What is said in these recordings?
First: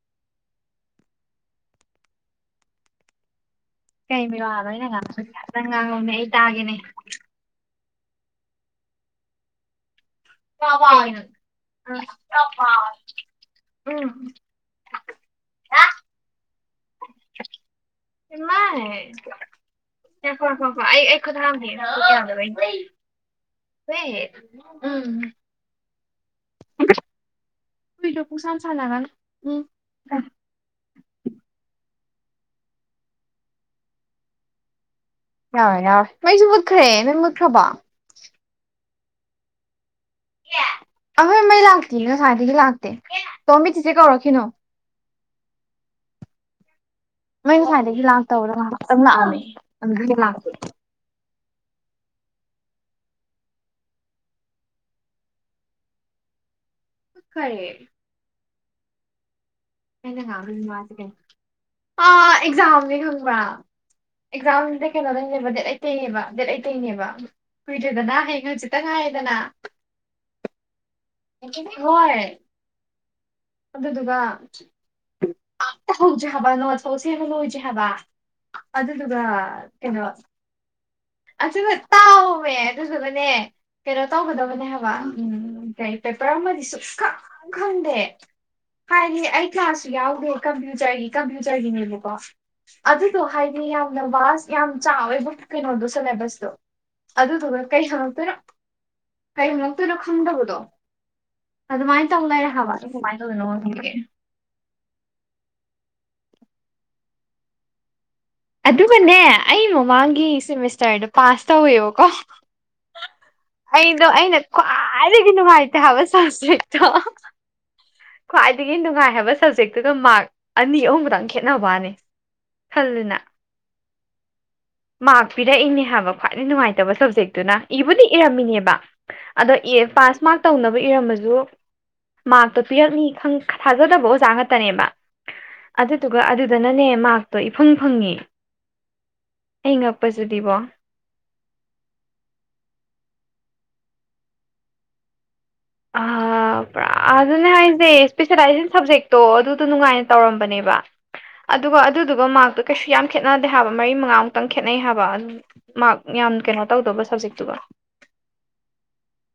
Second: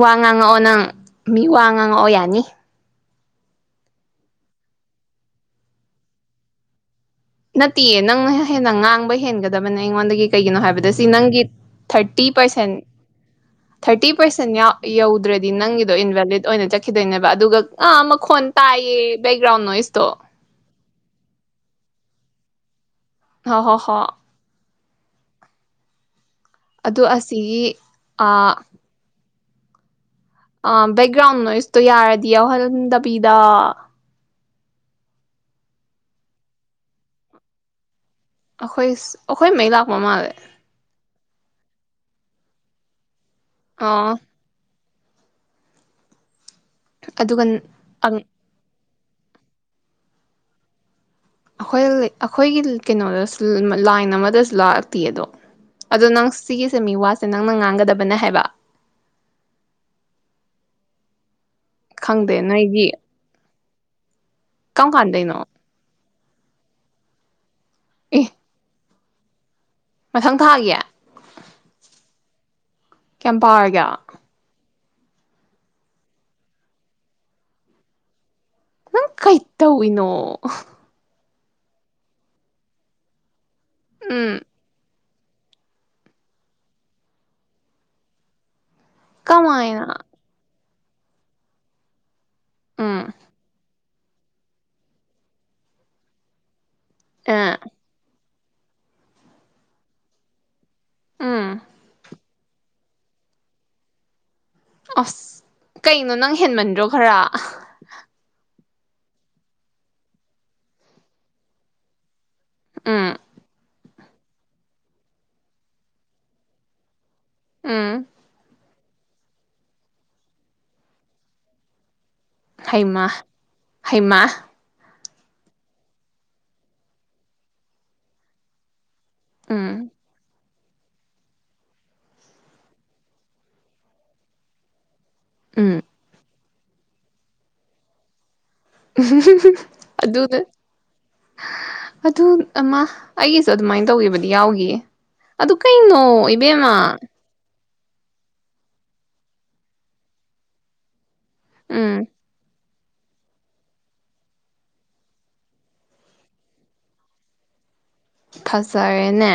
ꯋꯥ ꯉꯥꯡꯉꯛꯑꯣ ꯅꯪ ꯃꯤ ꯋꯥ ꯉꯥꯡꯉꯛꯑꯣ ꯌꯥꯅꯤ ꯀꯩꯒꯤꯅꯣ ꯅꯣꯏꯅꯥ ꯉꯥꯅꯩ ꯅꯪ ꯉꯥꯡꯎꯅꯦ ꯑꯩ ꯇꯥꯒꯦꯅꯦ ꯇꯦ ꯅꯪꯅ ꯍꯦꯟꯅ ꯉꯥꯡꯕ ꯍꯦꯟꯒꯗꯕꯅꯦ ꯑꯩꯉꯣꯟꯗꯒꯤ ꯀꯩꯒꯤꯅꯣ ꯍꯥꯏꯕꯗ ꯁꯤ ꯀꯩꯅꯣ ꯅꯪꯒꯤ thirty percent um thirty um percent ꯌꯧꯗ꯭ꯔꯗꯤ ꯅꯪꯒꯤꯗꯣ ꯏꯟꯚꯦꯂꯤꯠ ꯑꯣꯏꯅ ꯆꯠ ꯆꯈꯤꯗꯣꯏꯅꯦꯕ ꯑꯗꯨꯒ ꯉ ꯃꯈꯣꯟ ꯇꯥꯏꯌꯦ ꯏꯃꯥꯏ ꯕꯦꯛꯒ꯭ꯔꯥꯎꯟ ꯅꯣꯏꯁꯇꯣ ꯉꯥꯏꯈꯣ ꯉꯥꯏꯈꯣ ꯉꯥꯏꯈꯣ ꯑꯩ ꯑꯩ ꯌꯥꯗꯕ [unintelligible] ꯍ ꯍꯣ ꯍꯣ ꯎꯝ ꯑꯣ ꯑꯁꯤꯒꯤ ꯍꯨꯏꯗꯣ ꯑ ꯄꯨꯡꯁꯥꯟ [inaudible] ꯑꯥ ꯕꯦꯛꯒ꯭ꯔꯥꯎꯟ ꯅꯣꯏꯁꯇꯣ ꯌꯥꯔꯗꯤ ꯌꯥꯎꯍꯟꯗꯕꯤꯗ ꯌꯥꯎꯔꯔꯣꯏ ꯌꯥꯎꯔꯔꯣꯏ ꯃꯩꯁꯨ ꯃꯨꯠꯈ꯭ꯔꯦ ꯅꯣꯏꯁꯨ ꯃꯨꯠꯈ꯭ꯔꯕꯣ ꯑꯈꯣꯏꯁ ꯑꯈꯣꯏ ꯃꯩ ꯂꯥꯛ ꯄꯃꯥꯜꯂꯦ ꯑꯦ ꯉꯁꯥꯏꯗꯒꯤ ꯂꯥꯛꯇꯦ꯫ ꯇꯣꯝꯕꯤ ꯆꯤꯆꯦ ꯑꯣ ꯀꯧꯔꯛꯈꯤꯅꯣ꯫ ꯑꯗꯨꯒ ꯃꯩ ꯉꯁꯥꯏꯗꯒꯤ ꯂꯥꯛꯇꯧꯔꯣ ꯉꯍ ꯇꯪ ꯂꯥꯛꯑꯝꯃꯤ ꯑꯗꯨꯗꯒꯤ ꯂꯥꯛꯇꯦ꯫ ꯑꯩꯈꯣꯏ ꯑꯩꯈꯣꯏꯒꯤ ꯀꯩꯅꯣꯗꯁꯨ ꯂꯥꯏꯟ ꯑꯃꯗꯁꯨ ꯂꯥꯛꯇꯤꯌꯦ ꯑꯗꯣ ꯑꯗꯣ ꯅꯪ ꯁꯤꯒꯤ [unintelligible] ꯃꯤ ꯋꯥꯁꯦ ꯅꯪꯅ ꯃꯨꯠꯈꯔꯦ ꯉꯥꯡꯒꯗꯕꯅ ꯍꯥꯏꯕ꯫ ꯑꯩꯅ ꯉꯥꯡꯏ ꯃꯤꯋꯥ ꯁꯤ ꯀꯩ ꯑꯥ ꯈꯪꯗꯦ ꯅꯣꯏꯒꯤ ꯑꯦꯛꯖꯥꯝꯅꯤ ꯈꯪꯕ꯭ꯔꯥ ꯑꯦꯛꯖꯥꯝꯖꯦ ꯀꯔꯝ ꯀꯥꯟꯗꯩꯅꯣ ꯀꯩꯅꯣꯗꯪꯅꯦꯕ ꯗꯦꯠ ꯑꯦꯠꯇꯩꯅꯦꯕ ꯗꯦꯠ ꯑꯦꯠꯇꯩꯅꯦꯕ ꯀꯨꯏꯗ꯭ꯔꯦꯗꯅ ꯑꯦ ꯍꯌꯦꯡ ꯍꯪꯆꯤꯠꯇꯪ ꯉꯥꯏꯔꯦ꯫ ꯗꯅ ꯃꯊꯪ ꯊꯥꯒꯤ ꯍꯣꯏ ꯀꯌꯥꯝ ꯄꯥꯔꯒꯦ ꯑꯗꯨꯗꯨꯒ ꯑꯝꯇ ꯍꯧꯗꯔꯤ ꯍꯥꯏꯕ ꯅꯣꯁꯇ ꯄꯥꯎ ꯁꯦꯝꯕ ꯂꯣꯏꯗꯔꯤ ꯍꯥꯏꯕ ꯅꯪ ꯑꯗꯨꯗꯨꯒ ꯀꯩ ꯀꯩꯅꯣ ꯇꯧꯏꯅꯣ ꯑꯗꯨꯒ ꯇꯥꯑꯣꯃꯦ ꯑꯗꯨꯗꯨꯒꯅꯦ ꯀꯩꯅꯣ ꯎꯝ ꯇꯧꯒꯗꯕꯅꯦ ꯍꯥꯏꯕ ꯩ ꯄꯦꯄꯔ ꯑꯃꯗꯤꯗꯤ ꯁꯨꯁꯈꯪ ꯈꯪꯗꯦ ꯍꯥꯏꯗꯤ ꯑꯩ ꯀ꯭ꯂꯥꯁꯁꯨ ꯀꯃꯥꯏꯅ ꯌꯥꯎꯗꯦ ꯀꯝꯄ꯭ꯌꯨꯔ ꯇꯔꯒꯤ ꯀꯝꯄ꯭ꯌꯨꯇꯔ ꯒꯤꯅꯦꯕꯀꯣ ꯎꯝ ꯑꯗꯨꯗꯣ ꯍꯥꯏꯗꯤ ꯌꯥꯝ ꯚꯥꯁ ꯌꯥꯝ ꯆꯥꯎꯋꯦꯕꯣ ꯀꯩꯅꯣꯗꯣ ꯁꯤꯂꯦꯕꯁꯇꯣ ꯑꯗꯨ ꯑꯦ ꯗꯨꯒ ꯀꯩ ꯍꯪꯉꯛꯛꯇꯣꯏꯅꯣ ꯀꯩ ꯍꯪꯉꯛꯇꯣꯏꯅꯣ ꯈꯪꯗꯕꯗꯣ ꯎꯝ ꯑꯗꯨꯃꯥꯏꯅ ꯇꯧ ꯂꯩꯔꯦ ꯀꯃꯥꯏꯅ ꯇꯧꯗꯅꯣ ꯈꯪꯗꯦ ꯑꯁ ꯀꯩꯅꯣ ꯅꯪ ꯍꯦꯟꯃꯟꯗ꯭ꯔꯣ ꯈꯔ꯫ ꯑꯗꯨꯒꯅꯦ ꯑꯩ ꯃꯃꯥꯡꯒꯤ ꯁꯦꯃꯤꯁꯇꯔꯗꯣ ꯄꯥꯁ ꯇꯧꯋꯦꯕꯀꯣ ꯎꯝ꯫ ꯑꯩꯗꯣ ꯑꯩꯅ ꯈ꯭ꯋꯥꯏꯗꯒꯤ ꯅꯨꯡꯉꯥꯏꯇꯦ ꯍꯥꯏꯕ ꯁꯕꯖꯦꯛꯇꯣ ꯑꯝ ꯈꯋꯥꯏꯗꯒꯤ ꯅꯨꯡꯉꯥꯏ ꯍꯥꯏꯕ ꯁꯕꯖꯦꯛꯇꯨꯗ ꯃꯥꯛ ꯑꯅꯤ ꯑꯍꯨꯝꯗꯪ ꯈꯦꯠꯅꯕꯅꯤ ꯍꯩꯃ ꯍꯩꯃ ꯃꯥꯔꯛ ꯄꯤꯔꯛꯏꯅꯦ ꯍꯥꯏꯕ ꯈ꯭ꯋꯥꯏꯗꯒꯤ ꯅꯨꯡꯉꯥꯏꯇꯕ ꯁꯕꯖꯦꯛꯇꯨꯅ ꯏꯕꯨꯗꯤ ꯏꯔꯝꯃꯤꯅꯦꯕ ꯑꯗꯣ ꯑꯦ ꯎꯝ ꯄꯥꯁ ꯃꯥꯥꯔꯛ ꯇꯧꯅꯕ ꯏꯔꯝꯃꯁꯨ ꯃꯥꯛ ꯇꯣ ꯄꯤꯔꯛꯅꯤ ꯈꯪ ꯊꯥꯖꯗꯕ ꯑꯣꯖꯥ ꯉꯥꯛꯇꯅꯦꯕ ꯎꯝ ꯑꯗꯨꯗꯨꯒ ꯑꯗꯨ ꯐꯖꯅꯅꯦ ꯃꯥꯔꯛꯇꯣ ꯏꯐꯪ ꯐꯪꯉꯤ [unintelligible] ꯑꯗꯨꯅꯦ ꯑꯗꯨ ꯑꯃ ꯑꯩꯒꯤꯁꯨ ꯑꯗꯨꯃꯥꯏꯅ ꯇꯧꯒꯤꯕꯗꯤ ꯌꯥꯎꯒꯤꯌꯦ ꯑꯗꯨ ꯀꯩꯅꯣ ꯏꯕꯦꯝꯃ ꯁꯦ ꯏꯁꯄꯦꯁꯦꯂꯥꯏꯖꯟ ꯁꯕꯖꯦꯛꯇꯣ ꯑꯗꯨꯗꯣ ꯅꯨꯡꯉꯥꯏꯅ ꯇꯧꯔꯝꯕꯅꯦꯕ ꯑꯗꯨꯒ ꯎꯝ ꯑꯗꯨꯗꯨꯒ ꯃꯥꯔꯛꯇꯨ ꯀꯩꯁꯨ ꯌꯥꯝ ꯈꯦꯠꯅꯗꯦ ꯍꯥꯏꯕ ꯃꯔꯤ ꯃꯉꯥꯃꯨꯛꯇꯪ ꯈꯦꯠꯅꯩ ꯍꯥꯏꯕ ꯃꯥꯔꯛ ꯌꯥꯝ ꯀꯩꯅꯣ ꯇꯧꯗꯧꯕ ꯁꯞꯖꯦꯛꯇꯨꯔꯣ ꯐꯖꯔꯦꯅꯦ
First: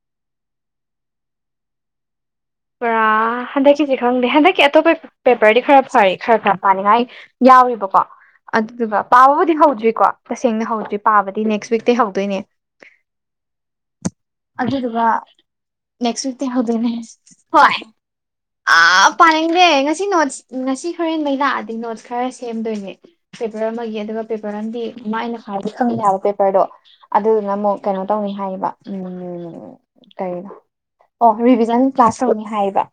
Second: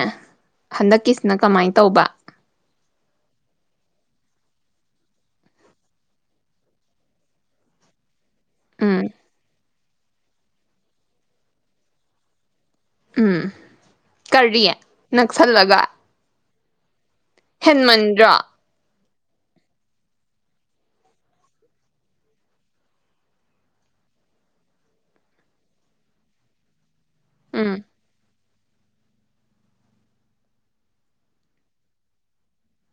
ꯍꯟꯗꯛꯀꯤꯁꯤꯅ ꯀꯃꯥꯏꯅ ꯇꯧꯕ ꯄꯨꯔꯥ ꯍꯟꯗꯛꯀꯤꯁꯤ ꯈꯪꯗꯦ ꯍꯟꯗꯛꯀꯤ ꯑꯇꯣꯞꯄ ꯄꯦꯄꯔꯗꯤ ꯈꯔ ꯐꯔ ꯈꯔ ꯈꯔ ꯄꯥꯅꯤꯡꯉꯥꯏ ꯌꯥꯎꯔꯤꯕꯀꯣ ꯑꯗꯨꯗꯨꯒ ꯎꯝ ꯄꯥꯕꯕꯨꯗꯤ ꯍꯧꯗ꯭ꯔꯤ ꯀꯣ ꯇꯁꯦꯡꯅ ꯍꯧꯗ꯭ꯔꯤ ꯄꯥꯕꯗꯤ ꯅꯦꯛꯁ ꯋꯤꯛꯇꯇꯩ ꯍꯧꯗꯣꯏꯅꯦ ꯎꯝ ꯀꯥꯔꯤ ꯅꯛꯁꯜꯂꯒ ꯎ [unintelligible] ꯍꯣꯏ ꯍꯦꯟꯃꯟꯗ꯭ꯔꯣ ꯑ ꯄꯥꯅꯤꯡꯗꯦ ꯉꯁꯤ ꯅꯣ ꯎ ꯉꯁꯤ ꯈꯔ ꯍꯣꯔꯦꯟꯗꯩ ꯂꯥꯛꯑꯗꯤ ꯅꯣꯠꯁ ꯈꯔ ꯁꯦꯝꯗꯣꯏꯅꯦ ꯄꯦꯄꯔ ꯑꯃꯒꯤ ꯑꯗꯨꯒ ꯄꯦꯄꯔ ꯑꯃꯗꯤ ꯃꯥ ꯑꯩꯅ ꯈ꯭ꯋꯥꯔꯗꯤ ꯈꯪꯡꯅꯦ ꯍꯥꯏꯕ ꯄꯦꯄꯔꯗꯣ ꯑꯗꯨꯗꯨꯅ ꯎꯝ ꯑꯃꯨꯛ ꯀꯩꯅꯣ ꯇꯧꯅꯤ ꯍꯥꯏꯌꯦ ꯀꯩꯅꯣ ꯑꯣꯟꯆꯪꯒꯤ ꯀ꯭ꯂꯁ ꯇꯧꯅꯤ ꯍꯥꯏꯌꯦꯕ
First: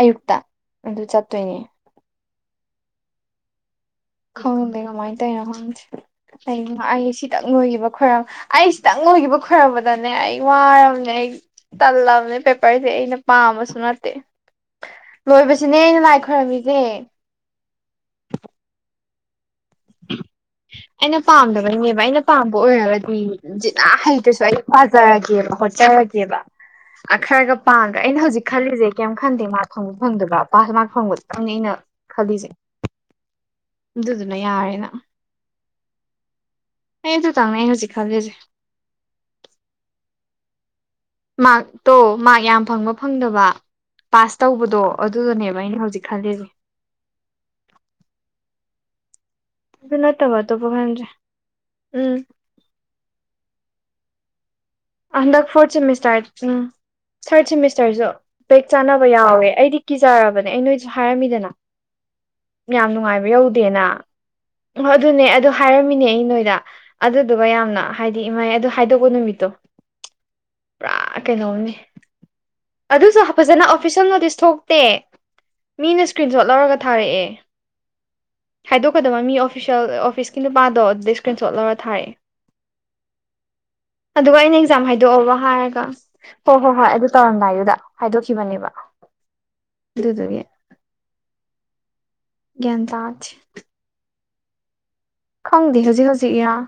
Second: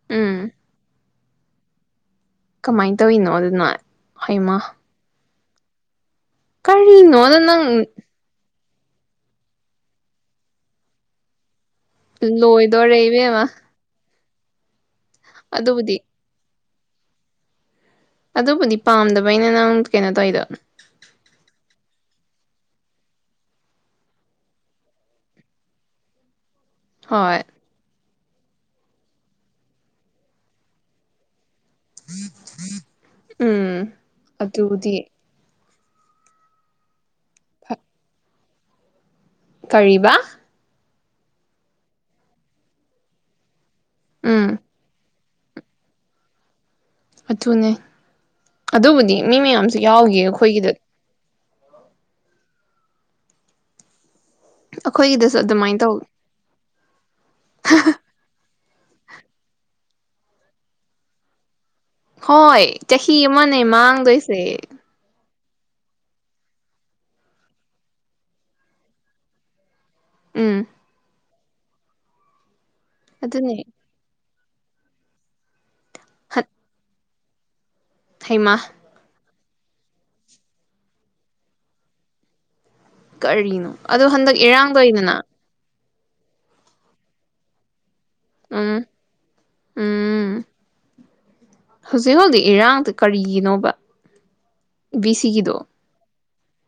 ꯑꯌꯨꯛꯇ ꯎꯝ ꯑꯗꯨ ꯆꯠ ꯇꯣꯏꯅꯦ ꯀꯃꯥꯏ ꯇꯣꯏꯅꯣ ꯑꯗꯨꯅ ꯍꯩꯃ ꯈꯪꯗꯦ ꯀꯃꯥꯏ ꯇꯌꯥ ꯉꯥ ꯀꯔꯤ ꯑꯥꯏꯑꯦ ꯀꯔꯤꯅꯣꯗ ꯁꯤꯗꯛ ꯅꯪ ꯂꯣꯏꯈꯤꯕ ꯈꯣꯏꯔ ꯑꯩ ꯈꯤꯇꯪ ꯂꯣꯏꯈꯤꯕ ꯈꯣꯏꯔꯝꯕꯗꯅꯦ ꯑꯩ ꯋꯥꯔꯕꯅꯦ ꯑꯩ ꯇꯜꯂꯕꯅꯦ ꯄꯦꯄꯔꯁꯦ ꯂꯣꯏꯗꯣꯔꯦ ꯑꯩꯅ ꯏꯕꯦꯝꯃ ꯄꯥꯝꯃꯁꯨ ꯅꯠꯇꯦ ꯂꯣꯏꯕꯁꯤꯅꯦ ꯑꯗꯨꯕꯨꯗꯤ ꯑꯩꯅ ꯂꯥꯏ ꯈꯣꯏꯔꯝꯃꯤ ꯑꯦ ꯑꯗꯨꯕꯨꯗꯤ ꯄꯥꯝꯗꯕ ꯑꯩꯅ ꯅꯪ ꯀꯩꯅꯣ ꯇꯧꯔꯤꯗꯣ ꯑꯩꯅ ꯄꯥꯝꯗꯕꯩꯅꯦꯕ ꯑꯩꯅ ꯄꯥꯝꯕ ꯑꯣꯏꯔꯒꯗꯤ ꯖꯤꯅꯥ ꯍꯩꯇꯁꯨ ꯑꯩ ꯄꯥꯖꯔꯒꯦꯕ ꯍꯣꯠꯆꯔꯒꯦꯕ ꯍꯣꯏ ꯈꯔꯒ ꯄꯥꯡꯒ ꯑꯩꯅ ꯍꯧꯖꯤꯛ ꯈꯜꯂꯤꯁꯦ ꯀꯩꯝ ꯈꯟꯗꯦ ꯃꯥꯔꯛ ꯐꯪꯕ ꯐꯪꯗꯕ ꯄꯥꯁ ꯃꯥꯔꯛ ꯐꯪꯕ ꯗꯨꯇꯪꯅꯦ ꯑꯩꯅ ꯈꯜꯂꯤꯁꯦ ꯎꯝ ꯑꯗꯨꯗꯨꯅ ꯌꯥꯔꯦꯅ ꯑꯗꯨꯗꯤ ꯑꯩ ꯑꯗꯨꯇꯪꯅꯦ ꯑꯩ ꯍꯧꯖꯤꯛ ꯈꯜꯂꯦꯁꯦ ꯀꯔꯤꯕ ꯃꯥꯔꯛꯇꯣ ꯃꯥꯔꯛ ꯌꯥꯝ ꯐꯪꯕ ꯐꯪꯗꯕ ꯄꯥꯁ ꯎꯝ ꯇꯧꯕꯗꯣ ꯑꯗꯨ ꯑꯗꯨꯗꯅꯦꯕ ꯑꯩꯅ ꯍꯧꯖꯤꯛ ꯈꯜꯂꯤꯁꯦ ꯑꯗꯨꯨꯅꯦ ꯑꯗꯨꯕꯨꯗꯤ ꯃꯤ ꯃꯌꯥꯝꯁꯨ ꯑꯗꯨ ꯌꯥꯎꯈꯤ ꯅꯠꯇꯕ ꯑꯇꯣꯞꯄ ꯑꯩꯈꯣꯏꯒꯤꯗ ꯈꯟꯗ꯭ꯔꯦ ꯎꯝ ꯑꯩꯈꯣꯏꯒꯤꯗꯁꯨ ꯍꯟꯗꯛ ꯑꯗꯨꯃꯥꯏꯅ ꯐꯣꯔꯠ ꯇꯧ ꯁꯦꯃꯦꯁꯇꯗꯤ ꯎꯝ ꯊꯔꯠ ꯁꯦꯃꯤꯁꯇꯔꯁꯨ ꯕꯦꯛ ꯆꯥꯅꯕ ꯌꯥꯎꯋꯦ ꯑꯩꯗꯤ ꯀꯤꯖꯔꯕꯅꯦ ꯑꯩ ꯅꯣꯏꯁꯨ ꯍꯥꯏꯔꯝꯃꯤꯗꯅ ꯍꯣꯏ ꯌꯥꯝ ꯆꯍꯤ ꯅꯨꯡꯉꯥꯏꯕ ꯑꯃꯅꯦ ꯌꯧꯗꯦꯅ ꯃꯥꯡꯗꯣꯏꯁꯦ ꯑꯗꯨꯅꯦ ꯑꯗꯨ ꯍꯥꯏꯔꯝꯃꯤꯅꯦ ꯑꯩ ꯅꯣꯏꯗ ꯑꯗꯨꯗꯨꯒ ꯌꯥꯝꯅ ꯍꯥꯏꯗꯤ ꯏꯃꯥꯏ ꯑꯗꯨ ꯍꯥꯏꯗꯣꯛꯀꯣ ꯅꯨꯃꯤꯠꯇꯣ ꯎꯝ ꯄꯨꯔꯥ ꯀꯩꯅꯣꯝꯅꯤ ꯑꯗꯨꯁꯨ ꯑꯗꯨꯅꯦ ꯐꯖꯅ ꯑꯣꯐꯤꯁꯦꯜ ꯅꯣꯇꯤꯁ ꯊꯣꯛꯇꯦ ꯃꯤꯅ ꯁ꯭ꯀ꯭ꯔꯤꯟꯁꯣꯠ ꯂꯧꯔꯒ ꯊꯥꯔꯛꯑꯦ ꯍꯩꯃ ꯍꯥꯏꯥꯗꯣꯛꯀꯗꯕ ꯃꯤ ꯑꯣꯐ ꯏꯁꯄꯤꯤꯁꯦꯜ ꯑꯣꯐꯤꯁꯀꯤ ꯅꯨꯄꯥꯗꯣ ꯑꯗꯨꯗ ꯏꯁꯀ꯭ꯔꯤꯟ ꯁꯣꯠ ꯂꯧꯔꯒ ꯊꯥꯔꯛꯑꯦ ꯀꯔꯤꯅꯣ ꯑꯗꯣ ꯍꯟꯗꯛ ꯑꯗꯨꯒ ꯑꯩꯅ ꯏꯔꯥꯡ ꯑꯦꯛꯖꯥꯝ ꯍꯥꯏꯗꯣꯛꯑꯕꯣ ꯍꯥꯏꯔ ꯍꯣ ꯍꯣ ꯍꯣꯏ ꯑꯗꯨ ꯇꯧꯔꯝꯗꯥꯏꯗ ꯍꯥꯏꯗꯣꯛꯈꯤꯕꯅꯦꯕ ꯎꯝ ꯑꯗꯨꯗꯨꯒꯤ ꯎꯝ ꯍꯧꯖꯤꯛ ꯍꯧꯖꯤꯛ ꯒ꯭ꯌꯥꯟ ꯏꯔꯥꯡꯗ ꯇꯥꯗꯦ ꯀꯔꯤꯒꯤꯅꯣꯕ ꯕꯤꯁꯤꯒꯤꯗꯣ ꯈꯪꯗꯦ ꯍꯧꯖꯤꯛ ꯏꯔꯥꯡ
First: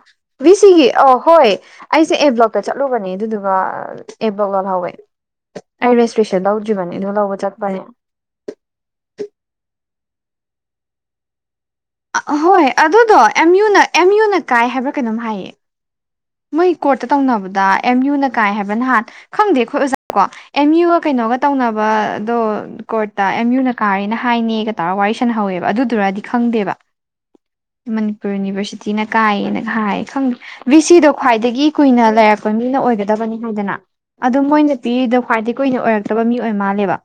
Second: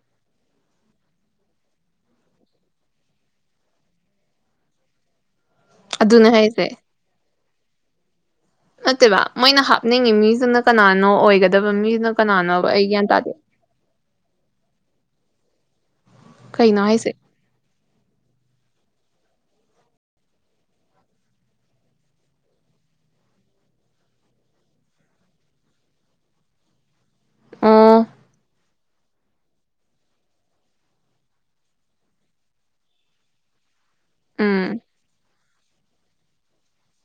ꯕꯤꯁꯤꯒꯤ ꯑꯣ ꯍꯣꯏ ꯑꯩꯁꯦ ꯑꯦ ꯕ꯭ꯂꯣꯛꯇ ꯆꯠꯂꯨꯕꯅꯦ ꯑꯗꯨꯗꯨꯒ ꯑꯦꯕ꯭ꯂꯣꯛ ꯂꯣꯜꯍꯧꯋꯦ ꯑꯩ ꯑꯗꯨꯅꯦ ꯔꯦꯖꯤꯁꯇ꯭ꯔꯦꯁꯟ ꯍꯥꯏꯁꯦ ꯂꯧꯗꯔ꯭ꯤꯕꯅꯦ ꯑꯗꯨ ꯂꯧꯕ ꯆꯠ ꯐ ꯅꯠꯇꯦꯕ ꯃꯣꯏꯅ ꯍꯥꯞꯅꯤꯡꯉꯤ ꯃꯤꯁꯤꯅ ꯀꯅꯥꯅꯣ ꯑꯣꯏꯒꯗ ꯑꯍꯣꯏ ꯑꯗꯨꯗꯣ ꯑꯦꯝ ꯌꯨꯅ ꯑꯦꯝꯌꯨꯅ ꯀꯥꯏ ꯍꯥꯏꯕ꯭ꯔꯥ ꯀꯩꯅꯣꯝ ꯍꯥꯏꯌꯦ ꯃꯣꯏ ꯀꯩꯅꯣ ꯀꯣꯔꯠꯇ ꯍꯥꯏꯁꯦ ꯇꯧꯅꯕꯗ ꯑꯦꯝ ꯌꯨꯅ ꯀꯥꯏ ꯍꯥꯏꯕ ꯅꯍꯥꯟ ꯈꯪꯗꯦ ꯑꯩꯈꯣꯏ ꯑꯣꯖꯥ ꯀꯣ ꯑꯦꯝ ꯌꯨꯒ ꯀꯩꯅꯣꯒ ꯇꯧꯅꯕꯗꯣ ꯀꯣꯔꯠꯇ ꯑꯦꯝ ꯌꯨꯅ ꯀꯥꯔꯦꯅ ꯍꯥꯏꯅꯦꯒ ꯇꯧꯔꯒ ꯋꯥꯔꯤ ꯁꯥꯟꯅꯍꯧꯋꯦꯕ ꯑꯗꯨꯗꯨꯔꯗꯤ ꯈꯪꯗꯦꯕ ꯑꯣ ꯃꯅꯤꯄꯨꯔ ꯌꯨꯅꯤꯚꯔꯁꯤꯇꯤꯅ ꯀꯥꯏꯌꯦꯅ ꯍꯥꯏ ꯈꯪꯗꯦ ꯕꯤ ꯁꯤ ꯗꯣ ꯈ꯭ꯋꯥꯏꯗꯒꯤ ꯀꯨꯏꯅ ꯂꯩꯔꯛꯄ ꯃꯤꯅ ꯑꯣꯏꯒꯗꯕꯅꯤ ꯍꯥꯏꯗꯅ ꯑꯗꯨꯝ ꯃꯣꯏꯅ ꯎꯝ ꯄꯤꯔꯤꯗꯨ ꯈ꯭ꯋꯥꯏꯗꯒꯤ ꯀꯨꯏꯅ ꯑꯣꯏꯔꯛꯇꯕ ꯃꯤ ꯑꯣꯏ ꯃꯥꯜꯂꯦꯕ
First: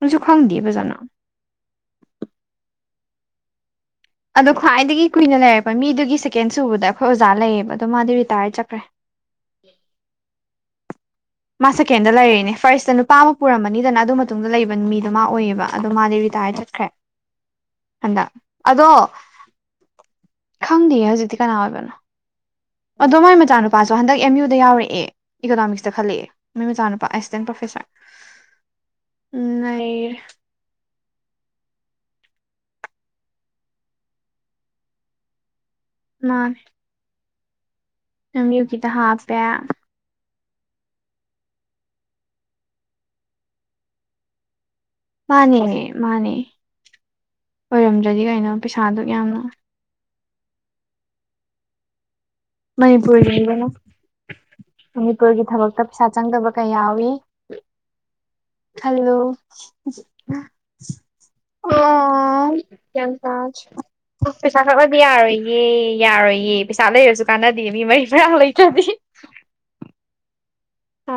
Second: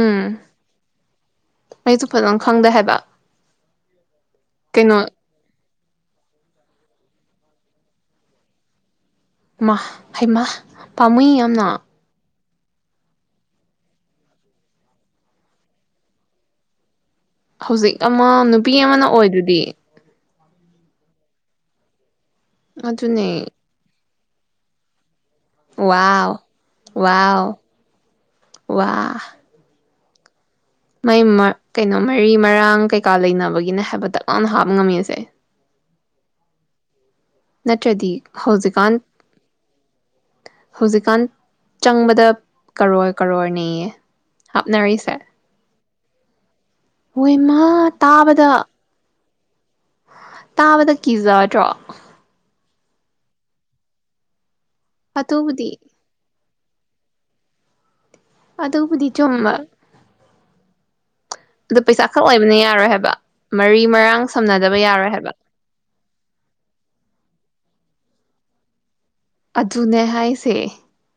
ꯑꯩꯁꯨ ꯈꯪꯗꯦ ꯐꯖꯅ ꯑꯩꯁꯨ ꯐꯖꯅ ꯈꯪꯗꯦ ꯍꯥꯏꯕ ꯑꯗꯣ ꯀꯩꯅꯣ ꯈ꯭ꯋꯥꯏꯗꯒꯤ ꯀꯨꯏꯅ ꯂꯩꯔ ꯍꯣꯏ ꯃꯤꯗꯨꯒꯤ ꯁꯦꯀꯦꯟ ꯁꯨꯕꯗ ꯑꯩꯈꯣꯏ ꯑꯣꯖꯥ ꯂꯩꯌꯦꯕ ꯑꯗꯣ ꯃꯥꯗꯤ ꯔꯤꯇꯥꯌꯔ ꯆꯠꯈ꯭ꯔꯦ ꯃꯥ ꯍꯩꯃ ꯄꯥꯝꯃꯨꯏ ꯌꯥꯝꯅ ꯃꯥ ꯁꯦꯀꯦꯟꯗ ꯂꯩꯔꯤꯅꯤ ꯐꯥꯔꯁꯇ ꯅꯨꯄꯥ ꯑꯃ ꯄꯨꯔꯝꯃꯅꯤꯗꯅ ꯑꯗꯨ ꯃꯇꯨꯡꯗ ꯂꯩꯕ ꯃꯤꯗꯨ ꯃꯥ ꯑꯣꯏꯌꯦꯕ ꯑꯗꯣ ꯃꯥꯗꯤ ꯔꯤꯇꯥꯌꯔ ꯆꯠꯈ꯭ꯔꯦ ꯍꯧꯖꯤꯛ ꯑꯃ ꯍꯟꯗꯛ ꯅꯨꯄꯤ ꯑꯃꯅ ꯑꯣꯏꯗꯨꯗꯤ ꯈꯪꯗꯤꯌꯦ ꯍꯧꯖꯤꯛꯇꯤ ꯀꯥꯟꯅ ꯑꯣꯏꯕꯅꯣ ꯑꯗꯣ ꯑꯗꯨꯅꯦ ꯃꯥꯏ ꯃꯆꯥꯅꯨꯄꯥꯥꯁꯨ ꯍꯟꯗꯛ ꯑꯦꯝ ꯌꯨꯗ ꯌꯥꯎꯔꯛꯑꯦ ꯏꯀꯣꯅꯣꯃꯤꯛꯁꯇ ꯈꯜꯂꯛꯑꯦ ꯋꯥꯎ ꯃꯣꯏ ꯃꯆꯥꯅꯨꯄꯥ ꯋꯥꯎ ꯑꯦꯁꯤꯁꯇꯦꯟ ꯄ꯭ꯔꯣꯐꯦꯁꯔ ꯎ ꯅꯩꯔꯦ ꯃꯩ [unintelligible] ꯃꯔꯤ ꯃꯔꯥꯡ ꯀꯩꯀꯥ ꯂꯩꯅꯕꯒꯤꯅꯦ ꯍꯥꯏꯕ ꯇꯥꯛ ꯂꯥꯎ ꯍꯥꯞꯕ ꯉꯝꯃꯤꯁꯦ ꯃꯅꯤ ꯅꯠꯇ꯭ꯔꯗꯤ ꯍꯧꯖꯤꯛꯀꯥꯟ ꯍꯥꯞꯄꯦ ꯍꯧꯖꯤꯛꯀꯥꯟ ꯆꯪꯕꯗ ꯀꯔꯣꯔ ꯀꯔꯣꯔ ꯅꯌꯦ ꯃꯥꯅꯦꯃꯦ ꯃꯥꯅꯦ ꯍꯣꯏ ꯏꯃ ꯑꯣꯏꯔꯝꯗ꯭ꯔꯗꯤ ꯇꯥꯕꯗ ꯀꯩꯅꯣ ꯄꯩꯁꯥꯗꯨꯛ ꯌꯥꯝꯅ ꯇꯥꯕꯗ ꯀꯤꯖꯗ꯭ꯔꯣ ꯃꯅꯤ ꯄꯨꯜꯒꯤꯅꯤꯕꯣ [unintelligible] ꯃꯅꯤꯄꯨꯔꯒꯤ ꯑꯗꯨꯕꯨꯗꯤ ꯊꯕꯛꯇ ꯄꯩꯁꯥ ꯆꯪꯗꯕ ꯀꯩꯌꯥ ꯋꯤ ꯑꯗꯨꯕꯨꯗꯤ ꯍꯂꯣ ꯑ ꯆꯨꯝꯕ [unintelligible] ꯑꯗꯨ ꯄꯩꯁꯥ ꯈꯛ ꯑꯣ ꯂꯩꯕꯅ ꯌꯥꯔꯣꯏ ꯀꯌꯥꯝ ꯍꯥꯏꯕ ꯇꯥꯒꯦ ꯃꯔꯤ ꯃꯔꯥꯡ ꯄꯩꯁꯥ ꯁꯝꯅꯗꯕ ꯈꯛꯄꯗꯤ ꯌꯥꯔꯣꯏ ꯍꯥꯏꯕ ꯌꯥꯔꯣꯏꯌꯦ ꯌꯥꯔꯣꯏꯌꯦ ꯄꯩꯁꯥ ꯂꯩꯔꯁꯨ ꯃꯤ ꯃꯔꯤ [unintelligible] ꯃꯔꯥꯡ ꯂꯩ ꯇ꯭ꯔꯥꯗꯤ ꯑꯗꯨꯅꯦ ꯍꯥꯏꯁꯦ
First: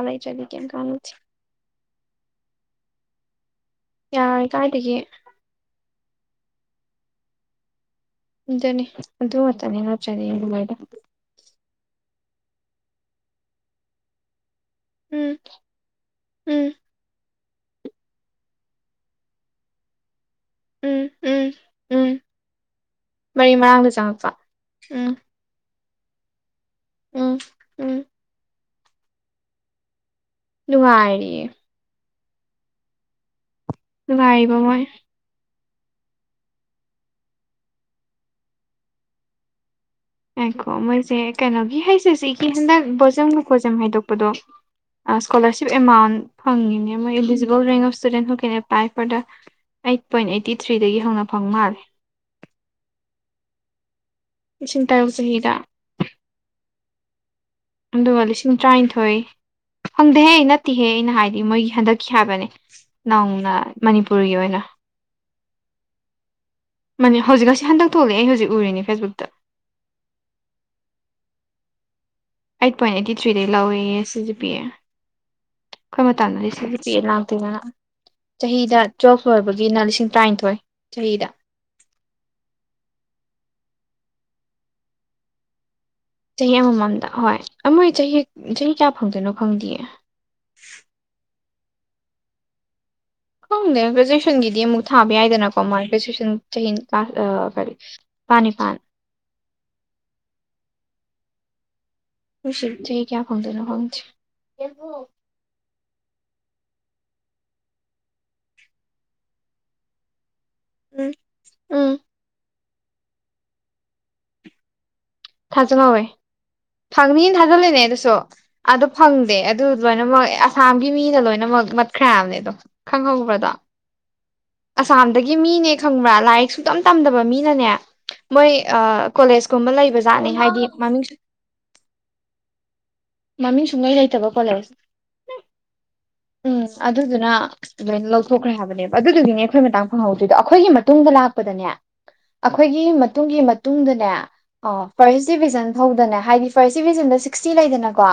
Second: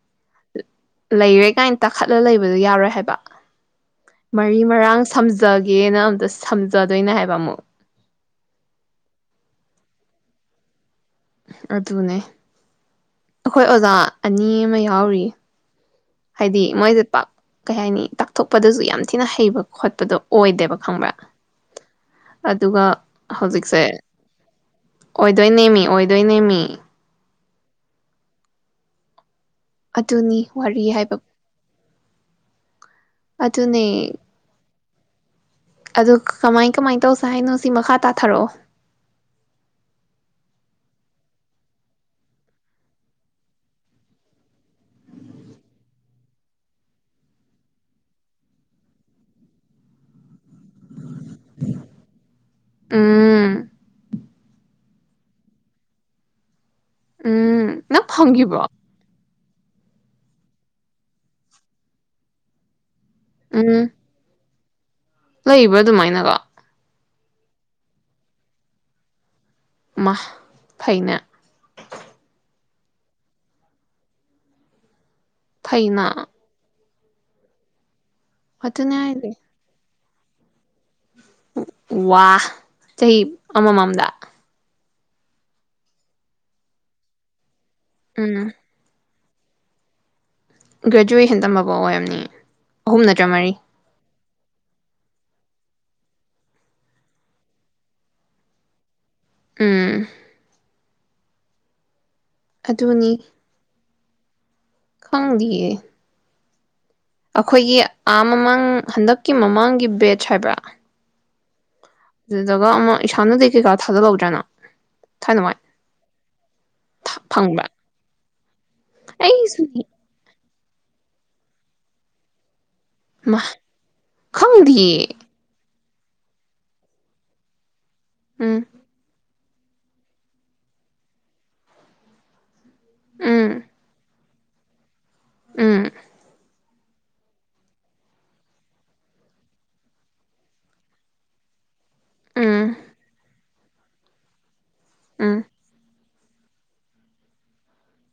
ꯂꯩꯇ꯭ꯔꯗꯤ ꯀꯩꯝ ꯀꯥꯟꯅꯗꯦ ꯂꯩꯔꯦ ꯀꯥꯏꯟ ꯇꯥꯈꯠꯂ ꯂꯩꯕꯗꯣ ꯌꯥꯔꯣꯏ ꯍꯥꯏꯕ [unintelligible] ꯌꯥꯔꯣꯏ ꯃꯔꯤ ꯀꯥꯏꯗꯒꯤ ꯃꯔꯥꯡ ꯁꯝꯖꯒꯦꯅ ꯑꯝꯇ ꯁꯝꯖꯗꯣꯏꯅꯦ ꯍꯥꯏꯕ ꯑꯃꯨꯛ ꯑꯗꯨꯅꯤ ꯑꯗꯨ ꯈꯛꯇꯅꯦ ꯅꯇꯔꯥꯅꯦ [unintelligible] ꯑꯗꯨꯅꯦ ꯑꯩꯈꯣꯏ ꯑꯣꯖꯥ ꯑꯅꯤ ꯑꯃꯥ ꯌꯥꯎꯔꯤꯌꯦ ꯎꯝ ꯍꯥꯏꯗꯤ ꯎꯝ ꯃꯣꯏ [unintelligible] ꯄꯥꯛ ꯀꯩ ꯍꯥꯏꯅꯤ ꯇꯥꯛꯊꯣꯛꯄꯗꯁꯨ ꯌꯥꯝ ꯊꯤꯅ ꯍꯩꯕ ꯈꯣꯠꯄꯗꯣ ꯑꯣꯏꯗꯦꯕ ꯎꯝ ꯈꯪꯕ꯭ꯔꯥ ꯎꯝ ꯎꯝ ꯑꯗꯨꯒ ꯃꯔꯤ ꯍꯧꯖꯤꯛꯁꯦ ꯃꯔꯥꯡꯗ ꯆꯪꯉꯛꯄ ꯎꯝ ꯑꯣꯏꯗꯣꯏ ꯅꯦꯝꯃꯤ ꯑꯣꯏꯗꯣꯏꯅꯦꯃꯤ ꯎ ꯎꯝ ꯑꯗꯨꯅꯤ ꯋꯥꯔꯤ ꯍꯥꯏꯕꯕ ꯅꯨꯡꯉꯥꯏꯔꯤꯌꯦ ꯅꯨꯡꯉꯥꯏꯔꯤꯕ ꯃꯣꯏ ꯑꯗꯨ ꯀꯃꯥꯏ ꯀꯃꯥꯏ ꯇꯧꯁꯦ ꯍꯥꯏꯅꯣ ꯁꯤ ꯃꯈꯥ ꯇꯥꯊꯔꯛꯑꯣ ꯉꯥꯏꯈꯣ ꯃꯣꯏꯁꯦ ꯀꯩꯅꯣꯒꯤ ꯍꯩꯁ ꯑꯦꯁ ꯁꯤꯒꯤ ꯍꯟꯗꯛ ꯕꯣꯖꯝꯒ ꯀꯣꯁꯦꯝꯒ ꯍꯥꯏꯗꯣꯛꯄꯗꯣ ꯑ ꯏꯁꯀꯣꯂꯔꯁꯤꯞ ꯑꯦꯃꯥꯎꯟ ꯐꯪꯏꯅꯦ ꯃꯣꯏ eligible range of student [unintelligible] eight point eighty ꯊꯔ꯭ꯤꯗꯒꯤ ꯍꯧꯅ ꯐꯪꯃꯥꯜꯂꯦ ꯎꯝ ꯏꯁꯤꯡ ꯇꯔꯨꯕ ꯆꯍꯤꯗ ꯎꯝ ꯅꯪ ꯑꯗꯨꯒ ꯂꯤꯁꯤꯡ ꯐꯪꯈꯤꯕ꯭ꯔꯣ ꯇꯔ꯭ꯥꯏꯟꯊꯣꯏ ꯐꯪꯗꯦꯍꯦ ꯅꯠꯇꯦꯍꯦ ꯑꯩꯅ ꯍꯥꯏꯗꯤ ꯃꯣꯏꯒꯤ ꯍꯟꯗꯛꯀꯤ ꯍꯥꯏꯕꯅꯦ ꯅꯧꯅ ꯃꯅꯤꯄꯨꯔꯒꯤ ꯑꯣꯏꯅ ꯂꯩꯕꯔꯣ ꯑꯗꯨꯃꯥꯏꯅꯒꯥ ꯃꯅꯦ ꯍꯧꯖꯤꯛ ꯉꯁꯤ ꯍꯟꯗꯛ ꯊꯣꯛꯂꯛꯑꯦ ꯑꯩ ꯍꯧꯖꯤꯛ ꯎꯔꯤꯅꯦ ꯐꯦꯁꯕꯨꯛꯇ ꯃꯥꯥꯥ ꯐꯩꯅꯦ ꯑꯥꯏꯠ ꯄꯣꯏꯟ ꯑꯥꯏꯠꯇꯤ ꯊ꯭ꯔꯤꯗꯩ ꯂꯧꯋꯦꯌꯦ ꯁꯤꯁꯤꯄꯤꯌꯦ ꯐꯩꯅ ꯈꯣꯏ ꯃꯇꯝꯇꯗꯤ ꯁꯤꯖꯤ [unintelligible] ꯆꯍꯤꯗ ꯑꯗꯨꯅꯦ ꯇꯨꯋꯦꯜꯐ ꯍꯥꯏꯁꯦ ꯂꯣꯏꯕꯒꯤꯅꯥ ꯂꯤꯁꯤꯡ ꯇꯔ꯭ꯥꯏꯟꯊꯣꯏ ꯆꯍꯤꯗꯥ ꯋꯥ ꯆꯍꯤ ꯑꯃ ꯃꯝꯗ ꯆꯍꯤ ꯑꯃꯃꯝꯗ ꯍꯣꯏ [unintelligible] ꯃꯣꯏ ꯆꯍꯤ ꯎꯝ ꯆꯍꯤ ꯀꯌꯥ ꯐꯪꯗꯣꯏꯅꯣ ꯐꯪꯗꯤꯌꯦ ꯭ꯒꯔꯦꯖꯨꯌꯦꯁꯟ ꯇꯝꯃꯛ [inaudible] ꯍꯣꯏꯃꯤ ꯑꯍꯨꯝ ꯅꯠꯇ꯭ꯔ ꯃꯔꯤ ꯃꯊꯪ ꯒꯤꯗꯤ ꯑꯃꯨꯛ ꯊꯥꯕ ꯌꯥꯏꯗꯅꯀꯣ ꯃꯔꯀꯤꯡ ꯁꯨꯏꯁꯇꯤꯑꯣꯟ ꯆꯍꯤ ꯅꯤꯄꯥꯜ ꯀꯔꯤ ꯇꯥ ꯅꯤꯄꯥꯜ ꯅꯤꯄꯥꯜ ꯑꯝ ꯑꯩꯁꯦꯝ ꯆꯍꯤ ꯀꯌꯥ ꯐꯪꯗꯣꯏꯅꯣ ꯈꯡꯗꯦ ꯈꯪꯗꯌꯦ ꯑꯩꯈꯣꯏꯒꯤ ꯑꯥ ꯃꯃꯥꯡ ꯍꯟꯗꯛꯀꯤ ꯃꯃꯥꯡꯒꯤ ꯕꯥꯠꯆ ꯍꯥꯏꯕ꯭ꯔꯥ ꯎꯝ ꯎ ꯑꯗꯨꯗꯨꯒ ꯑꯃꯨꯛ ꯎꯁꯟ-ꯎꯗꯥꯏ ꯀꯩꯀꯥ ꯊꯖꯟꯍꯥꯎꯗꯔ ꯅꯪ ꯊꯥꯖꯜꯍꯧꯋꯦ ꯐꯪꯅꯤꯅ ꯐꯪꯕ꯭ꯔꯥ ꯊꯥꯖꯂꯅꯦ ꯑꯗꯨꯁꯨ ꯑꯥꯗꯣ ꯐꯪꯗꯦ ꯑꯗꯨ ꯑꯩꯁꯨꯅꯦ ꯂꯣꯏꯅꯃꯛ ꯑꯁ ꯊꯥꯃꯒꯤ ꯃꯤꯅ ꯂꯣꯏꯅꯃꯛ ꯃꯨꯠꯈꯔꯦ ꯍꯥꯏꯕꯅꯦ ꯑꯗꯣ ꯃꯥ ꯈꯪꯍꯧꯕ꯭ꯔꯗ ꯈꯪꯗꯤꯌꯦ ꯑꯁꯥꯝꯗꯒꯤ ꯃꯤꯅꯦ ꯈꯪꯕ꯭ꯔꯥ ꯂꯥꯏꯔꯤꯛ ꯁꯨꯛꯇꯝ ꯇꯝꯗꯕ ꯃꯤꯅꯅꯦ ꯃꯣꯏ ꯎꯝ ꯑ ꯀꯤꯜꯂꯦꯁ [unintelligible] ꯖꯥꯠꯅꯤ ꯍꯥꯏꯗꯤ ꯃꯃꯤꯡꯁ ꯃꯃꯤꯡ ꯁꯨꯡꯂꯩ ꯂꯩꯇꯕ ꯀꯤꯜꯂꯦꯒ ꯑꯝ ꯑꯝ ꯑꯗꯨꯗꯨꯅ ꯂꯥꯏꯅ ꯂꯧꯊꯣꯛꯈ꯭ꯔꯦ ꯍꯥꯏꯕꯅꯦꯕ ꯑꯗꯨꯗꯨꯒꯤꯅꯦ ꯑꯩꯈꯣꯏ ꯃꯇꯥꯡ ꯐꯪꯍꯧꯗꯣꯏꯗꯣ ꯑꯩꯈꯣꯏꯒꯤ ꯃꯇꯨꯡꯗ ꯂꯥꯛꯄꯗꯅꯦ ꯎꯝ ꯑꯩꯈꯣꯏꯒꯤ ꯃꯇꯨꯡꯒꯤ ꯃꯠ ꯇꯨꯡꯗꯅꯦ ꯑꯣ ꯐꯥꯔꯁ ꯎꯝ ꯗꯤꯕꯤꯖꯟ ꯐꯧꯗꯅꯦ ꯍꯥꯏꯗꯤ ꯐꯥꯔꯁ ꯗꯤꯕꯤꯖꯟꯗ ꯁꯤꯛꯇꯤ ꯂꯩꯗꯅꯀꯣ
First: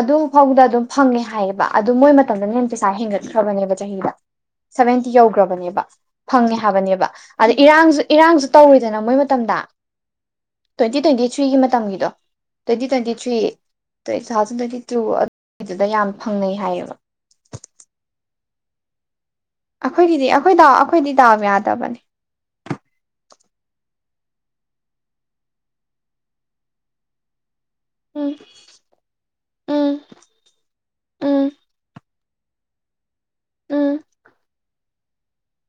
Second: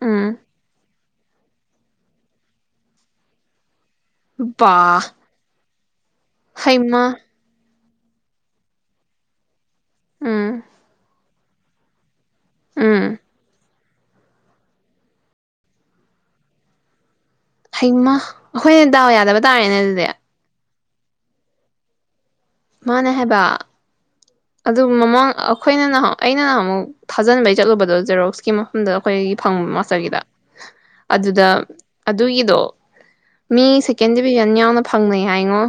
ꯑꯗꯨ ꯎꯝ ꯐꯥꯎꯕꯗ ꯑꯗꯨꯝ ꯐꯪꯉꯦ ꯍꯥꯏꯌꯦꯕ ꯑꯗꯨ ꯃꯣꯏ ꯃꯇꯝꯗꯅ ꯍꯦꯟꯅ ꯄꯩꯁꯥ ꯍꯦꯟꯒꯠꯈ꯭ꯔꯕꯅꯦꯕ ꯆꯍꯤꯗ ꯕꯥ ꯁꯚꯦꯟꯇꯤ ꯌꯧꯈ꯭ꯔꯕꯅꯦꯕ ꯐꯪꯉꯦ ꯍꯩꯃꯥ ꯍꯥꯏꯕꯅꯦꯕ ꯑꯗ ꯏꯔꯥꯡꯁꯨ ꯏꯔꯥꯡꯁꯨ ꯇꯧꯔꯤꯗꯅ ꯃꯣꯏ ꯃꯇꯝꯗ ꯎꯝ ꯇ꯭ꯋꯦꯟꯇꯤ- ꯇ꯭ꯋꯦꯟꯇꯤ ꯊ꯭ꯔꯤꯒꯤ ꯃꯇꯝꯒꯤꯗꯣ twenty um twenty three [unintelligible] two ꯑꯗꯨꯏꯗꯨꯗ ꯌꯥꯝ ꯐꯪꯅꯩ ꯍꯥꯏꯌꯦꯕ ꯍꯩꯃ ꯑꯩꯈꯣꯏꯅ ꯗꯥꯎ ꯌꯥꯗꯕ ꯇꯥꯔꯦꯅꯦ ꯑꯗꯨꯗꯤ ꯑꯩꯈꯣꯏꯒꯤꯗꯤ ꯑꯩꯈꯣꯏꯗꯥꯎ ꯑꯩꯈꯣꯏꯗꯤ ꯗꯥꯎ ꯌꯥꯗꯕꯅꯤ ꯃꯥꯅꯦ ꯍꯥꯏꯕ ꯑꯗꯨ ꯃꯃꯥꯡ ꯑꯩꯈꯣꯏꯅ ꯅꯍꯥ ꯑꯩꯅ ꯅꯍꯥꯃꯨꯛ ꯊꯥꯖꯤꯟꯕꯩ ꯆꯠꯂꯨꯕꯗꯣ ꯎꯝ ꯖꯦꯔꯣꯛꯁꯀꯤ ꯃꯐꯝꯗ ꯑꯩꯈꯣꯏ ꯐꯪ ꯎꯝ ꯃꯥꯁꯇꯔꯒꯤꯗ ꯑꯗꯨꯗ ꯎꯝ ꯑꯗꯨꯒꯤꯗꯣ ꯃꯤ ꯎꯝ ꯁꯦꯀꯦꯟ ꯗꯤꯚꯤꯖꯟ ꯌꯥꯎꯅ ꯐꯪꯅꯩ ꯍꯥꯏꯉꯣ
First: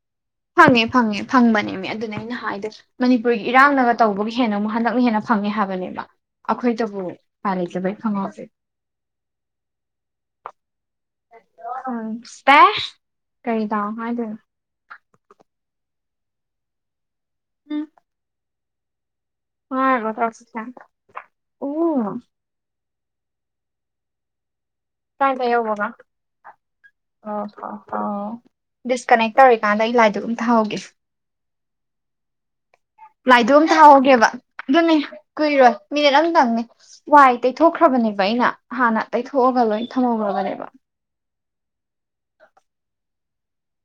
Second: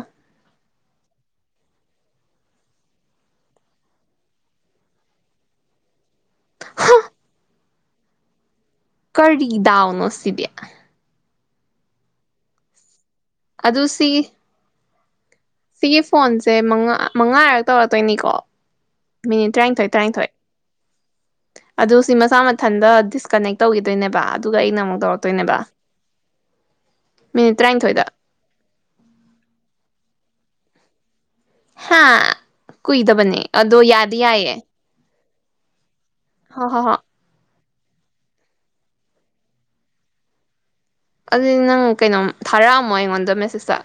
ꯐꯪꯉꯦ ꯐꯪꯉꯦ ꯐꯪꯕꯅꯦꯃꯤ ꯑꯗꯨꯅꯦ ꯑꯩꯅ ꯍꯥꯏꯗꯣ ꯃꯅꯤꯄꯨꯔꯒꯤ ꯏꯔꯥꯡꯅꯒ ꯇꯧꯕꯒꯤ ꯍꯦꯟꯅ ꯑꯃꯨꯛ ꯍꯟꯗꯛꯅ ꯍꯦꯟꯅ ꯐꯪꯉꯦ ꯍꯥꯏꯕꯅꯦꯕ ꯑꯩꯈꯣꯏꯗꯕꯨ ꯄꯥꯏꯂꯩ [unintelligible] ꯀꯔꯤ ꯗꯥꯎꯅꯣ ꯁꯤꯗꯤ [unintelligible] ꯎꯝ ꯏꯁꯄꯦꯁ ꯑꯗꯨ ꯀꯩꯗꯥꯎ ꯁꯤ ꯍꯥꯏꯗꯣꯏꯅꯣ ꯁꯤꯒꯤ ꯐꯣꯟꯁꯦ ꯃꯉꯥ ꯃꯉꯥꯔꯛ ꯎꯝ ꯇꯧꯔꯛꯇꯣꯏꯅꯤꯀꯣ ꯃꯤꯅꯤꯠ ꯇꯔꯥꯅꯤꯊꯣꯏ ꯉꯥꯏꯈꯣ ꯇꯔꯥꯅꯤꯊꯣꯏ ꯇꯧꯔꯛꯁꯤꯁꯦ ꯑꯗꯨ ꯎꯝ ꯁꯤ ꯃꯁꯥ ꯃꯊꯟꯗ ꯗꯤꯁꯀꯅꯦꯛ ꯇꯧꯒꯤꯗꯣꯏꯅꯦꯕ ꯑꯗꯨ ꯀꯥꯏꯗ ꯌꯧꯕꯒ ꯑꯣ ꯃꯤꯅꯤꯠ ꯇꯔꯥꯅꯤꯊꯣꯏꯗ ꯑꯣ ꯗꯤꯁꯀꯅꯦꯛ ꯇꯧꯔꯤꯀꯥꯟꯗ ꯑꯩ ꯂꯥꯏꯗꯨꯛ ꯊꯥꯎꯒꯦ ꯍꯥ ꯀꯨꯏꯗꯕꯅꯦ ꯂꯥꯏꯗꯨꯛ ꯑꯝ ꯑꯗꯣ ꯌꯥꯗꯤ ꯊꯥꯍꯧꯒꯦꯕ ꯌꯥꯏꯌꯦ ꯑꯗꯨꯅꯤ ꯀꯨꯏꯔꯣꯏ ꯃꯤꯅꯤꯠ ꯑꯝꯇꯪꯅꯤ ꯍꯣꯏ ꯍꯣꯏ ꯍꯣꯏ ꯋꯥꯏꯇꯩ ꯊꯣꯛꯈ꯭ꯔꯕꯅꯦꯕ ꯑꯩꯅ ꯍꯥꯟꯅ ꯇꯩꯊꯣꯛꯑꯒ ꯂꯣꯏ ꯊꯝꯍꯧꯔꯕꯅꯦꯕ ꯑꯗꯨꯗꯤ ꯅꯪ ꯀꯩꯅꯣꯝ ꯊꯥꯔꯛꯑꯝꯃꯣ ꯑꯩꯉꯣꯟꯗ ꯃꯦꯁꯦꯖꯇ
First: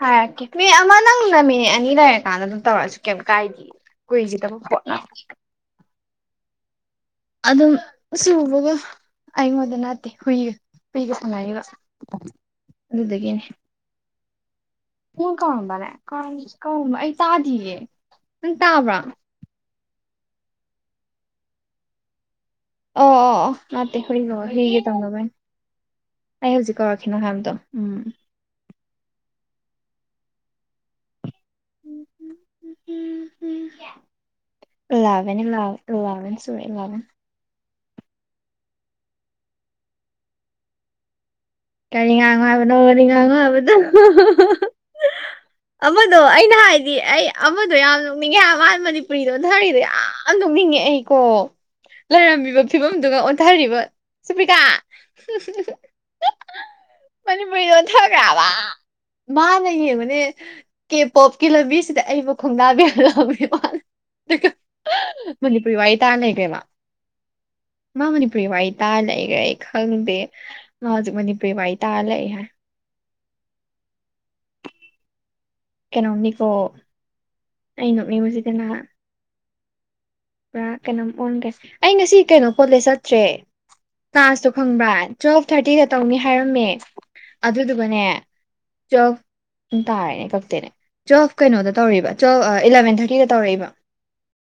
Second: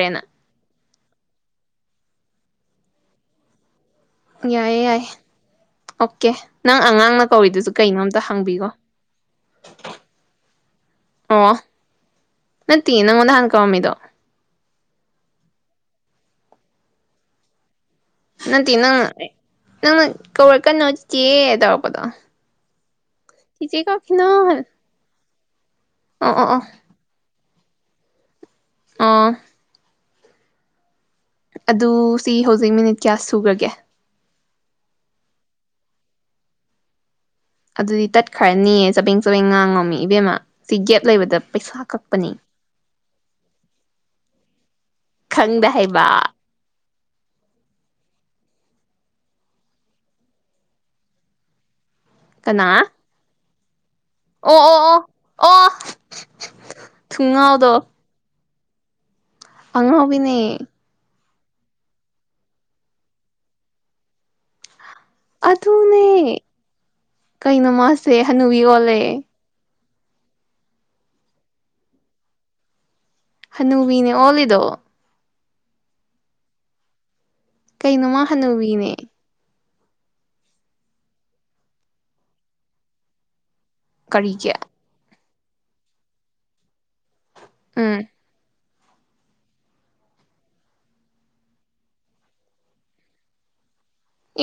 ꯍꯥꯏꯔꯛꯀꯦ ꯃꯤ ꯑꯃ ꯅꯪꯅ ꯃꯤ ꯑꯅꯤ ꯂꯩꯔꯀꯥꯟꯗ ꯑꯗꯨꯝ ꯇꯧꯔꯁꯨ ꯀꯦꯝ ꯀꯥꯏꯗꯦ ꯀꯨꯏꯒꯤꯗꯕ ꯌꯥꯏꯌꯦ ꯄꯣꯠꯅ ꯌꯥꯏ ꯑꯣꯀꯦ ꯅꯪ ꯑꯉꯥꯡꯅ ꯀꯧꯔꯤꯗꯨꯁꯨ ꯑꯗꯨꯝ ꯀꯩꯅꯣ ꯑꯝꯇ ꯍꯥꯡꯕꯤꯒꯣ ꯁꯨꯕꯒ ꯑꯩꯉꯣꯟꯗ ꯅꯠꯇꯦ ꯍꯨꯏꯒ ꯍꯨꯏꯒ ꯑꯣ ꯁꯥꯟꯅꯔꯤꯕ ꯅꯠꯇꯦ ꯅꯪꯉꯣꯟꯗ ꯍꯥꯟꯅ ꯀꯧꯔꯝꯃꯤꯗꯣ ꯑꯩꯉꯣꯟ ꯀꯧꯔꯝꯕ꯭ꯔꯅꯦ ꯀꯧꯔꯝ ꯀꯧꯔꯝꯕ ꯑꯩ ꯇꯥꯗꯤꯌꯦ ꯅꯠꯇꯦ ꯅꯪ ꯅꯪꯅ ꯀꯧꯔꯛꯀꯅꯣ ꯆꯤꯆꯦ ꯇꯧꯔꯛꯄꯗꯣ ꯑꯣ ꯑꯣ ꯑꯣ ꯆꯤꯆꯦ ꯅꯠꯇꯦ ꯍꯨꯏ ꯀꯧꯔꯛꯈꯤꯅꯣ [unintelligible] ꯇꯧꯅꯕꯩꯅꯤ ꯑꯣ ꯑꯣ ꯑꯩ ꯑꯣ ꯍꯧꯖꯤꯛ ꯀꯧꯔꯛꯈꯤꯅꯣ ꯍꯥꯏꯕꯗꯣ ꯎꯝ ꯑꯣ ꯑꯗꯨ ꯁꯤ ꯍꯧꯖꯤꯛ ꯃꯤꯅꯤꯠ ꯀꯌꯥ ꯁꯨꯒ꯭ꯔꯒꯦ ꯏꯂꯥꯕꯦꯟ ꯏꯂꯥꯕꯦꯟ ꯏꯂꯥꯕꯦꯟ ꯁꯨꯔꯦ ꯏꯂꯥꯕꯦꯟ ꯑꯗꯨꯗꯤ ꯇꯠꯈ꯭ꯔ ꯅꯤꯌꯦ ꯆꯕꯦꯡ ꯆꯕꯦꯡ ꯉꯥꯡꯉꯣꯃꯤ ꯏꯕꯦꯝꯃ ꯁꯤ ꯒꯦꯞ ꯂꯩꯕꯗ ꯄꯩꯁꯥ ꯀꯔꯤ ꯀꯛꯄꯅꯤ ꯉꯥꯡꯅꯣ ꯍꯥꯏꯕꯅꯣ ꯔꯤ ꯉꯥꯡꯉꯣ ꯍꯥꯏꯕꯗꯣ ꯈꯪꯗꯦ ꯑꯃꯗꯣ ꯍꯥꯏꯕ ꯑꯩꯅ ꯍꯥꯏ ꯗꯤ ꯑꯩ ꯑꯃꯗꯣ ꯌꯥꯝ ꯅꯣꯛꯅꯤꯡꯉꯦ ꯃꯥ ꯃꯅꯤꯄꯨꯔꯤ ꯂꯣꯟꯙꯔꯤꯗꯣ ꯌꯥꯝ ꯅꯣꯛꯅꯤꯡꯉꯦ ꯑꯩꯀꯣ ꯂꯩꯔꯝꯃꯤꯕ ꯀꯅꯥ ꯐꯤꯕꯝꯗꯨꯒ ꯏꯀꯥꯢꯔꯤꯕ ꯑꯣ ꯁꯨꯔꯄꯤꯀꯥ ꯑꯣ ꯑꯣ ꯑꯣ ꯃꯅꯤ ꯊꯨꯡꯉꯥꯎꯗꯣ [inaudible] ꯃꯅꯥ ꯅꯌꯦꯡꯉꯨꯅꯦ ꯑꯉꯥꯎꯕꯤꯅꯦ ꯄꯣꯞꯀꯤ ꯂꯝꯕꯤꯁꯤꯗ ꯑꯩꯕꯨ ꯈꯣꯡꯗꯥꯕꯤꯍꯂꯑꯕꯅꯤ ꯃꯥꯅ ꯑꯗꯨꯒ ꯃꯅꯤꯄꯨꯔꯤ ꯋꯥꯔꯤ ꯇꯥꯔ ꯑꯗꯨꯅꯦ ꯂꯩꯈ꯭ꯔꯦ ꯃꯥ ꯀꯩꯅꯣ ꯃꯥ ꯃꯥꯁꯦ ꯃꯅꯤꯄꯨꯔꯤ ꯍꯅꯨꯕꯤ ꯋꯥꯔꯤ ꯑꯣꯜꯂꯦ ꯇꯥꯔ ꯂꯩꯈ꯭ꯔꯦ ꯑꯩ ꯈꯪꯗꯦ ꯃꯥ ꯍꯧꯖꯤꯛ ꯃꯅꯤꯄꯨꯔꯤ ꯋꯥꯏ ꯇꯥ ꯂꯩ ꯍꯥꯏ ꯍꯅꯨꯕꯤꯅꯦ ꯑꯣꯜꯂꯤꯗꯣ ꯀꯩꯅꯣꯝ ꯅꯤꯀꯣ ꯀꯩꯅꯣ ꯃꯥ ꯍꯅꯨꯕꯤꯅꯦ ꯄꯨꯔꯥ ꯀꯩꯅꯣꯝ ꯑꯣꯟꯒꯔꯦ ꯑꯩ ꯉꯁꯤ ꯀꯣꯂꯦꯖ ꯆꯠꯇ꯭ꯔꯦ ꯀꯂ꯭ꯥꯁꯇꯣ ꯀꯔꯤꯒꯤ ꯈꯪꯕ꯭ꯔ ꯇꯨꯋꯦꯜꯐ ꯊꯥꯔꯇꯤꯗ ꯇꯧꯅꯤ ꯍꯥꯏꯔꯝꯃꯦ ꯎꯝ ꯑꯗꯨꯗꯨꯒꯅꯦ ꯇ꯭ꯋꯦꯜꯐ ꯇꯥꯔꯦꯅꯦ ꯀꯛꯇꯦꯅꯦ ꯇ꯭ꯋꯦꯜꯐ ꯀꯩꯅꯣꯗ ꯇꯧꯔꯤꯕ ꯇ꯭ꯋꯦꯜꯞ ꯏꯂꯚꯦꯟ ꯊꯥꯔꯇꯤꯗ ꯇꯧꯔꯛꯏꯕ